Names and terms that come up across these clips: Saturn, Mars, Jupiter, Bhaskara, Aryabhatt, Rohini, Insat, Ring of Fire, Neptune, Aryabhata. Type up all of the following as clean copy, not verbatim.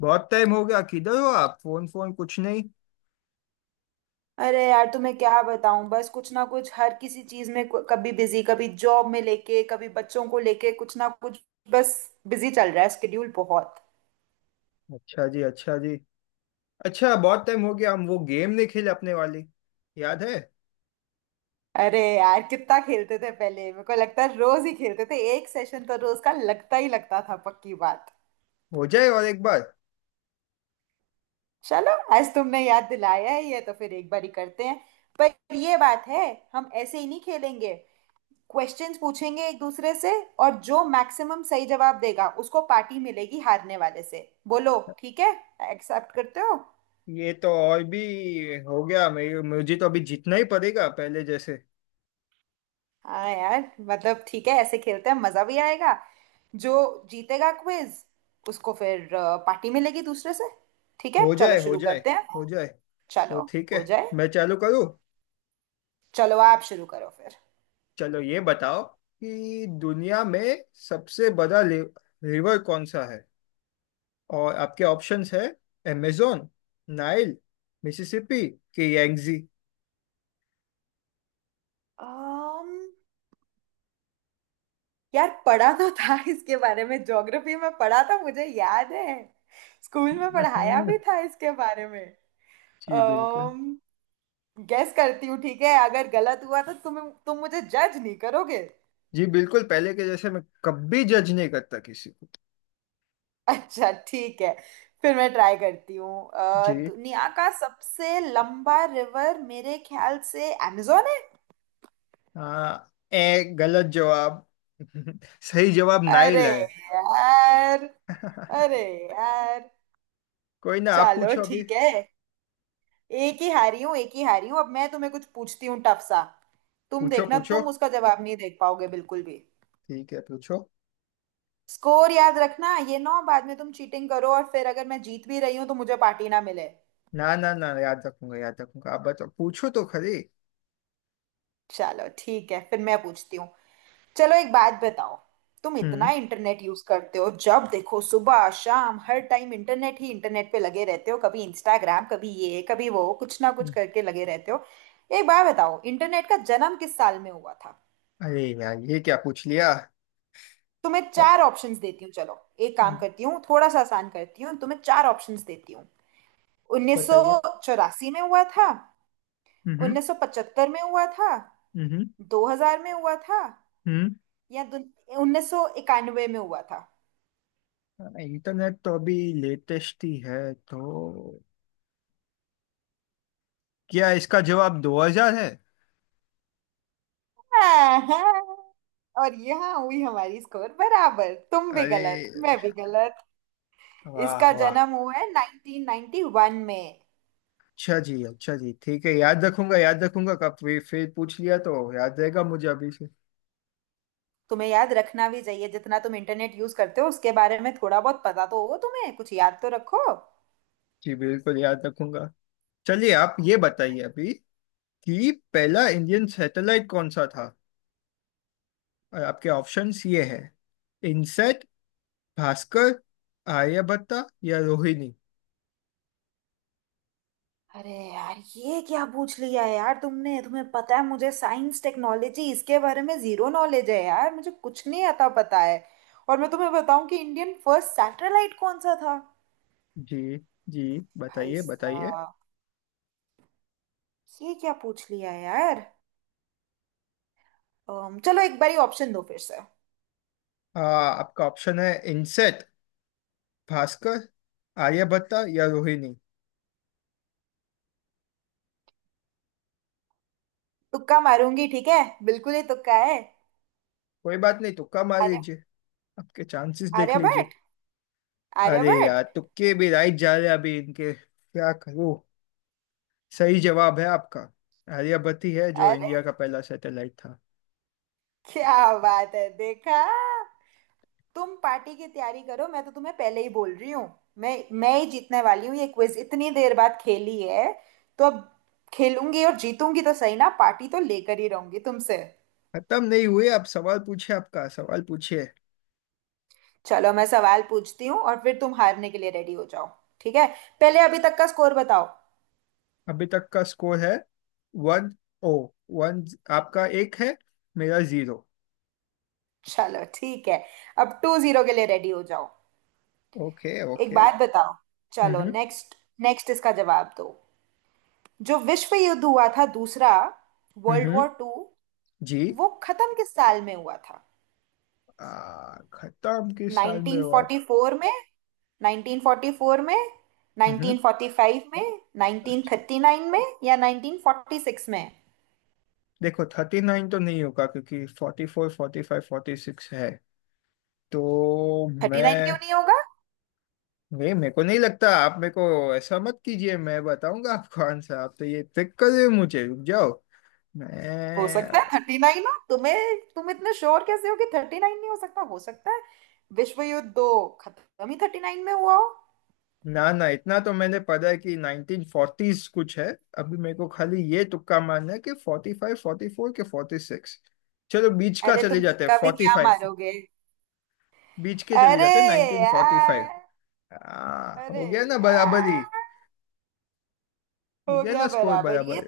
बहुत टाइम हो गया किधर हो आप। फोन फोन कुछ नहीं। अरे यार, तुम्हें क्या बताऊं। बस कुछ ना कुछ। हर किसी चीज में कभी बिजी, कभी जॉब में लेके, कभी बच्चों को लेके कुछ ना कुछ। बस बिजी चल रहा है। स्केड्यूल बहुत। अच्छा जी। अच्छा जी। अच्छा बहुत टाइम हो गया, हम वो गेम नहीं खेले अपने वाली। याद है? अरे यार, कितना खेलते थे पहले। मेरे को लगता है रोज ही खेलते थे। एक सेशन तो रोज का लगता ही लगता था, पक्की बात। हो जाए और एक बार। चलो, आज तुमने याद दिलाया है, ये तो फिर एक बार ही करते हैं। पर ये बात है, हम ऐसे ही नहीं खेलेंगे। क्वेश्चंस पूछेंगे एक दूसरे से, और जो मैक्सिमम सही जवाब देगा उसको पार्टी मिलेगी हारने वाले से। बोलो, ठीक है? एक्सेप्ट करते हो? ये तो और भी हो गया। मेरे मुझे तो अभी जीतना ही पड़ेगा, पहले जैसे। हाँ यार, मतलब ठीक है, ऐसे खेलते हैं, मजा भी आएगा। जो जीतेगा क्विज, उसको फिर पार्टी मिलेगी दूसरे से। ठीक है, हो चलो जाए। हो शुरू जाए। करते हैं। हो जाए। तो चलो। ठीक है, हो जाए। मैं चालू करूँ? चलो आप शुरू करो फिर। चलो ये बताओ कि दुनिया में सबसे बड़ा रिवर कौन सा है? और आपके ऑप्शंस है, अमेजोन, नाइल, मिसिसिपी कि यांगजी। um, यार, पढ़ा तो था इसके बारे में। ज्योग्राफी में पढ़ा था, मुझे याद है। स्कूल में पढ़ाया हम्म, भी था इसके बारे में। जी बिल्कुल। गेस करती हूँ, ठीक है? अगर गलत हुआ तो तुम मुझे जज नहीं करोगे। जी बिल्कुल, पहले के जैसे मैं कभी जज नहीं करता किसी को। अच्छा, ठीक है। फिर मैं ट्राई करती हूँ। जी। दुनिया का सबसे लंबा रिवर मेरे ख्याल से amazon है। हाँ, ए गलत जवाब। सही जवाब नाइल अरे है। यार। अरे यार। कोई ना, आप चलो पूछो अभी। ठीक है। एक ही हारी हूँ, एक ही हारी हूँ। अब मैं तुम्हें कुछ पूछती हूँ टफ सा। तुम पूछो देखना, पूछो। तुम उसका जवाब नहीं देख पाओगे बिल्कुल भी। ठीक है पूछो। स्कोर याद रखना, ये ना हो बाद में तुम चीटिंग करो और फिर अगर मैं जीत भी रही हूँ तो मुझे पार्टी ना मिले। ना ना ना, याद रखूंगा। याद रखूंगा। आप बताओ, पूछो तो खरी। चलो ठीक है, फिर मैं पूछती हूँ। चलो, एक बात बताओ। तुम इतना हम्म इंटरनेट यूज करते हो, जब देखो सुबह शाम हर टाइम इंटरनेट ही इंटरनेट पे लगे रहते हो। कभी इंस्टाग्राम, कभी ये, कभी वो, कुछ ना कुछ हम्म। करके लगे रहते हो। एक बात बताओ, इंटरनेट का जन्म किस साल में हुआ था? अरे यार, ये क्या पूछ लिया! तुम्हें ओ, चार ऑप्शंस देती हूँ, चलो। एक काम हम्म, करती हूँ, थोड़ा सा आसान करती हूँ, तुम्हें चार ऑप्शंस देती हूँ। बताइए। 1984 में हुआ था, हम्म। हम्म। 1975 में हुआ था, हम्म। 2000 में हुआ था, हम्म। यह 1991 में हुआ था। इंटरनेट तो अभी लेटेस्ट ही है, तो क्या इसका जवाब 2000 है? हाँ, और यहाँ हुई हमारी स्कोर बराबर, तुम भी अरे, गलत, मैं भी गलत। वाह इसका वाह। जन्म हुआ है 1991 में। अच्छा जी। अच्छा जी। ठीक है, याद रखूंगा। याद रखूंगा का, फिर पूछ लिया तो याद रहेगा मुझे अभी से। तुम्हें याद रखना भी चाहिए, जितना तुम इंटरनेट यूज करते हो उसके बारे में थोड़ा बहुत पता तो हो, तुम्हें कुछ याद तो रखो। जी बिल्कुल, याद रखूंगा। चलिए आप ये बताइए अभी कि पहला इंडियन सैटेलाइट कौन सा था? और आपके ऑप्शंस ये है। इनसेट, भास्कर, आर्यभट्टा या रोहिणी। अरे यार, ये क्या पूछ लिया यार तुमने। तुम्हें पता है, मुझे साइंस टेक्नोलॉजी, इसके बारे में जीरो नॉलेज है यार। मुझे कुछ नहीं आता पता है। और मैं तुम्हें बताऊं कि इंडियन फर्स्ट सैटेलाइट कौन सा था? जी। जी। भाई बताइए। बताइए। साहब, ये क्या पूछ लिया यार। चलो एक बारी ऑप्शन दो फिर से। आपका ऑप्शन है इनसेट, भास्कर, आर्यभट्टा या रोहिणी। तुक्का मारूंगी, ठीक है। बिल्कुल ही तुक्का है। कोई बात नहीं, तुक्का मार आर्य, लीजिए। आपके चांसेस देख लीजिए। आर्यभट्ट। अरे आर्यभट्ट। यार, तुक्के भी राइट जा रहे हैं, अभी इनके क्या करूं। सही जवाब है आपका। आर्यभट्ट है जो अरे इंडिया का पहला सैटेलाइट था। क्या बात है, देखा? तुम पार्टी की तैयारी करो, मैं तो तुम्हें पहले ही बोल रही हूँ। मैं मैं ही जीतने वाली हूँ ये क्विज। इतनी देर बाद खेली है, तो अब खेलूंगी और जीतूंगी तो सही ना, पार्टी तो लेकर ही रहूंगी तुमसे। खत्म नहीं हुए आप? सवाल पूछिए। आपका सवाल पूछिए। चलो मैं सवाल पूछती हूँ, और फिर तुम हारने के लिए रेडी हो जाओ। ठीक है, पहले अभी तक का स्कोर बताओ। अभी तक का स्कोर है, वन ओ वन। आपका एक है, मेरा जीरो। चलो ठीक है, अब टू जीरो के लिए रेडी हो जाओ। ओके एक ओके। बात बताओ, चलो हम्म। नेक्स्ट। नेक्स्ट इसका जवाब दो, जो विश्व युद्ध हुआ था दूसरा, हम्म। वर्ल्ड हम्म। वॉर टू, जी। वो खत्म किस साल में हुआ था? खत्म किस साल में हुआ था? 1944 में, 1944 में, हम्म। 1945 में, अच्छा। 1939 में या 1946 में? देखो, 39 तो नहीं होगा क्योंकि 44, 45, 46 है। तो 39 क्यों मैं नहीं होगा? वे, मेरे को नहीं लगता। आप मेरे को ऐसा मत कीजिए। मैं बताऊंगा आपको आंसर। आप तो ये ट्रिक कर रहे हो मुझे, रुक जाओ। मैं हो सकता है थर्टी नाइन हो। तुम्हें, तुम इतने श्योर कैसे हो कि थर्टी नाइन नहीं, हो सकता हो सकता है विश्व युद्ध दो खत्म ही थर्टी नाइन में हुआ हो। ना ना, इतना तो मैंने पढ़ा है कि 1940s कुछ है। अभी मेरे को खाली ये तुक्का मारना है कि 45, 44 के 46। चलो बीच का अरे चले तुम जाते हैं, तुक्का भी फोर्टी क्या फाइव मारोगे। बीच के चले अरे जाते हैं नाइनटीन फोर्टी यार। फाइव अरे हो गया ना बराबरी। यार। हो हो गया गया ना स्कोर बराबर। ये बराबर।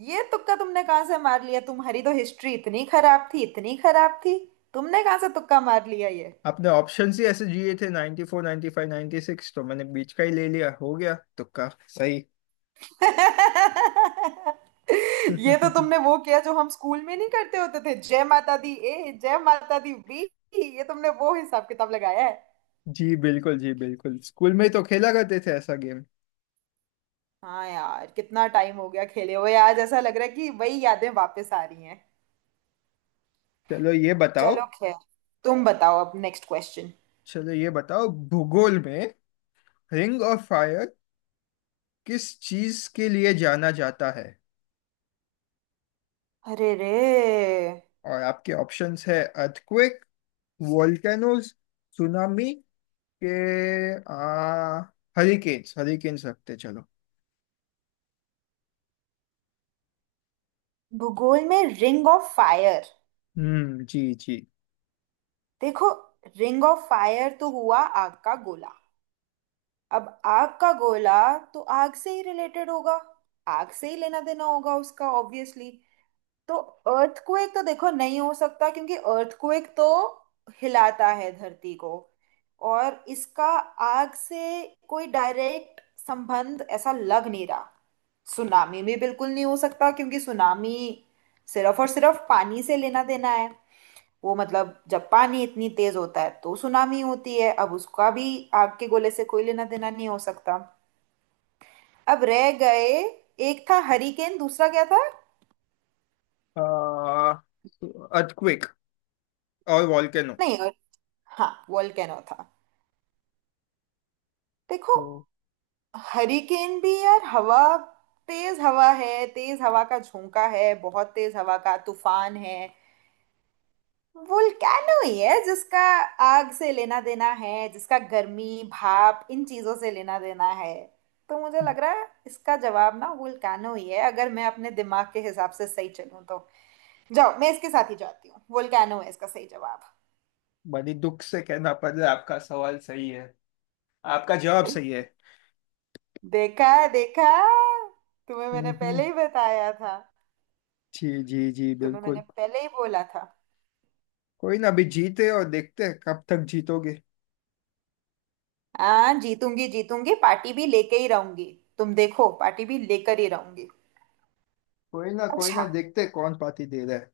ये तुक्का तुमने कहाँ से मार लिया? तुम्हारी तो हिस्ट्री इतनी खराब थी, इतनी खराब थी। तुमने कहाँ से तुक्का मार लिया ये? आपने ऑप्शंस ही ऐसे दिए थे 94 95 96, तो मैंने बीच का ही ले लिया। हो गया तुक्का सही। ये तो तुमने वो किया जो हम स्कूल में नहीं करते होते थे, जय माता दी ए, जय माता दी बी। ये तुमने वो हिसाब किताब लगाया है। जी बिल्कुल। जी बिल्कुल, स्कूल में तो खेला करते थे ऐसा गेम। हाँ यार, कितना टाइम हो गया खेले हुए। आज ऐसा लग रहा है कि वही यादें वापस आ रही हैं। चलो ये बताओ चलो खैर, तुम बताओ अब नेक्स्ट क्वेश्चन। चलो ये बताओ भूगोल में, रिंग ऑफ फायर किस चीज के लिए जाना जाता है? अरे रे, और आपके ऑप्शंस है अर्थक्वेक, वोल्केनोज, सुनामी के आ हरिकेन्स। हरिकेन्स रखते, चलो। भूगोल में रिंग ऑफ फायर। हम्म। जी। जी। देखो, रिंग ऑफ फायर तो हुआ आग का गोला। अब आग का गोला तो आग से ही रिलेटेड होगा, आग से ही लेना देना होगा उसका, ऑब्वियसली। तो अर्थक्वेक तो देखो नहीं हो सकता, क्योंकि अर्थक्वेक तो हिलाता है धरती को, और इसका आग से कोई डायरेक्ट संबंध ऐसा लग नहीं रहा। सुनामी में बिल्कुल नहीं हो सकता, क्योंकि सुनामी सिर्फ और सिर्फ पानी से लेना देना है। वो मतलब जब पानी इतनी तेज होता है तो सुनामी होती है, अब उसका भी आग के गोले से कोई लेना देना नहीं हो सकता। अब रह गए, एक था हरिकेन, दूसरा क्या था, आ अर्थक्वेक और वॉल्केनो। नहीं और, हाँ वोल्केनो था। देखो, तो हरिकेन भी यार हवा, तेज हवा है, तेज हवा का झोंका है, बहुत तेज हवा का तूफान है। वोल्केनो ही है जिसका आग से लेना देना है, जिसका गर्मी भाप इन चीजों से लेना देना है। तो मुझे लग रहा है इसका जवाब ना वोल्केनो ही है, अगर मैं अपने दिमाग के हिसाब से सही चलूं तो। जाओ, मैं इसके साथ ही जाती हूँ, वोल्केनो है इसका सही जवाब। बड़ी दुख से कहना पड़ रहा है, आपका सवाल सही है। आपका जवाब सही है। देखा, देखा? तुम्हें मैंने हम्म। पहले ही बताया था। जी। जी। जी तुम्हें मैंने बिल्कुल। पहले ही बोला था। कोई ना, अभी जीते और देखते हैं कब तक जीतोगे। हाँ, जीतूंगी जीतूंगी, पार्टी भी लेके ही रहूंगी। तुम देखो, पार्टी भी लेकर ही रहूंगी। कोई ना, कोई अच्छा, ना, देखते हैं कौन पार्टी दे रहा है।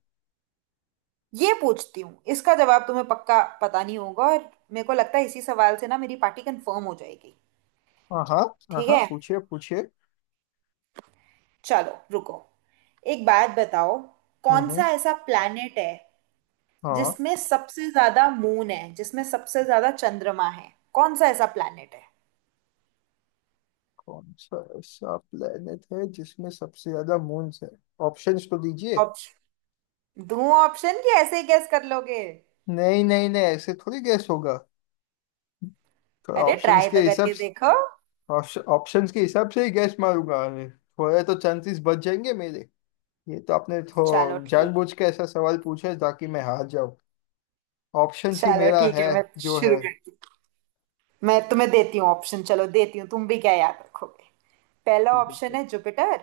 ये पूछती हूँ, इसका जवाब तुम्हें पक्का पता नहीं होगा, और मेरे को लगता है इसी सवाल से ना मेरी पार्टी कंफर्म हो जाएगी। हाँ हाँ ठीक हाँ, है पूछिए पूछिए। चलो, रुको। एक बात बताओ, कौन सा हम्म। ऐसा प्लैनेट है हाँ। जिसमें सबसे ज्यादा मून है, जिसमें सबसे ज्यादा चंद्रमा है, कौन सा ऐसा प्लैनेट है? कौन सा ऐसा प्लेनेट है जिसमें सबसे ज्यादा मून्स है? ऑप्शंस तो दीजिए। ऑप्शन दूं? ऑप्शन कि ऐसे ही गैस कर लोगे? नहीं नहीं नहीं, ऐसे थोड़ी गैस होगा। थोड़ा अरे ट्राई तो करके देखो। ऑप्शंस के हिसाब से ही गैस मारूंगा। अरे, थोड़े तो चांसेस बच जाएंगे मेरे। ये तो आपने चलो थो ठीक। जानबूझ के ऐसा सवाल पूछा है ताकि मैं हार जाऊं। ऑप्शंस ही चलो मेरा ठीक है, है, मैं जो शुरू है। करती हूँ। मैं तुम्हें देती हूँ ऑप्शन, चलो देती हूँ, तुम भी क्या याद रखोगे। पहला ठीक ऑप्शन है। है जुपिटर।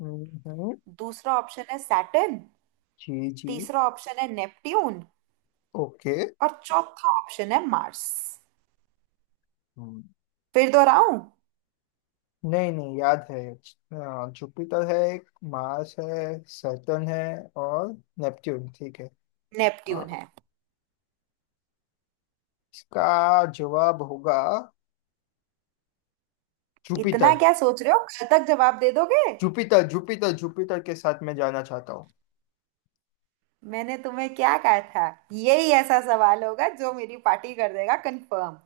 हम्म, हम्म, दूसरा ऑप्शन है सैटर्न। जी जी, तीसरा ऑप्शन है नेपट्यून। ओके, और चौथा ऑप्शन है मार्स। हम्म। फिर दोहराऊं? नहीं नहीं, याद है। जुपिटर है एक, मार्स है, सैटर्न है और नेपट्यून। ठीक है। नेपट्यून हाँ, है। इसका जवाब होगा जुपिटर। इतना क्या सोच रहे हो, कल तक जवाब दे दोगे? जुपिटर जुपिटर जुपिटर के साथ मैं जाना चाहता हूँ। मैंने तुम्हें क्या कहा था, यही ऐसा सवाल होगा जो मेरी पार्टी कर देगा कंफर्म।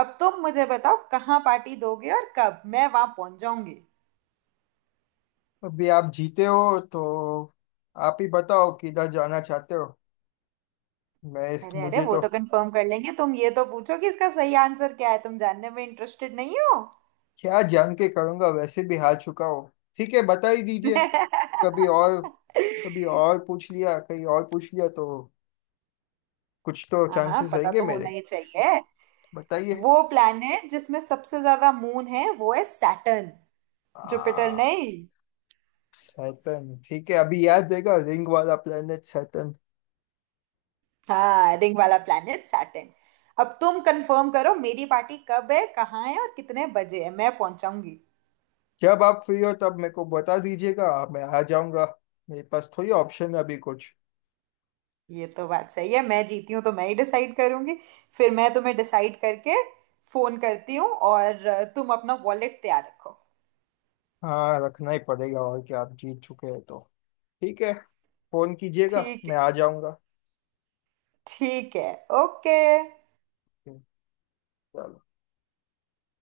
अब तुम मुझे बताओ कहाँ पार्टी दोगे और कब, मैं वहां पहुंच जाऊंगी। अभी आप जीते हो तो आप ही बताओ किधर जाना चाहते हो। मैं अरे अरे, मुझे वो तो तो कंफर्म कर लेंगे, तुम ये तो पूछो कि इसका सही आंसर क्या है। तुम जानने में इंटरेस्टेड नहीं हो? क्या जान के करूंगा, वैसे भी हार चुका हो। ठीक है, बता ही दीजिए। कभी और कभी और पूछ लिया कहीं और पूछ लिया तो कुछ तो हाँ हाँ, चांसेस पता रहेंगे तो होना मेरे। ही चाहिए। बताइए। वो प्लैनेट जिसमें सबसे ज्यादा मून है वो है सैटर्न, जुपिटर आ, नहीं। सैटर्न। ठीक है, अभी याद रहेगा, रिंग वाला प्लेनेट सैटर्न। हाँ, रिंग वाला प्लैनेट सैटर्न। अब तुम कंफर्म करो मेरी पार्टी कब है, कहाँ है और कितने बजे है, मैं पहुंचाऊंगी। जब आप फ्री हो तब मेरे को बता दीजिएगा, मैं आ जाऊंगा। मेरे पास थोड़ी ऑप्शन है अभी कुछ। ये तो बात सही है, मैं जीती हूँ तो मैं ही डिसाइड करूंगी। फिर मैं तुम्हें डिसाइड करके फोन करती हूँ, और तुम अपना वॉलेट तैयार रखो। हाँ, रखना ही पड़ेगा और क्या, आप जीत चुके हैं तो। ठीक है, फोन कीजिएगा, ठीक मैं है। आ जाऊंगा। ठीक है। ओके। चलो।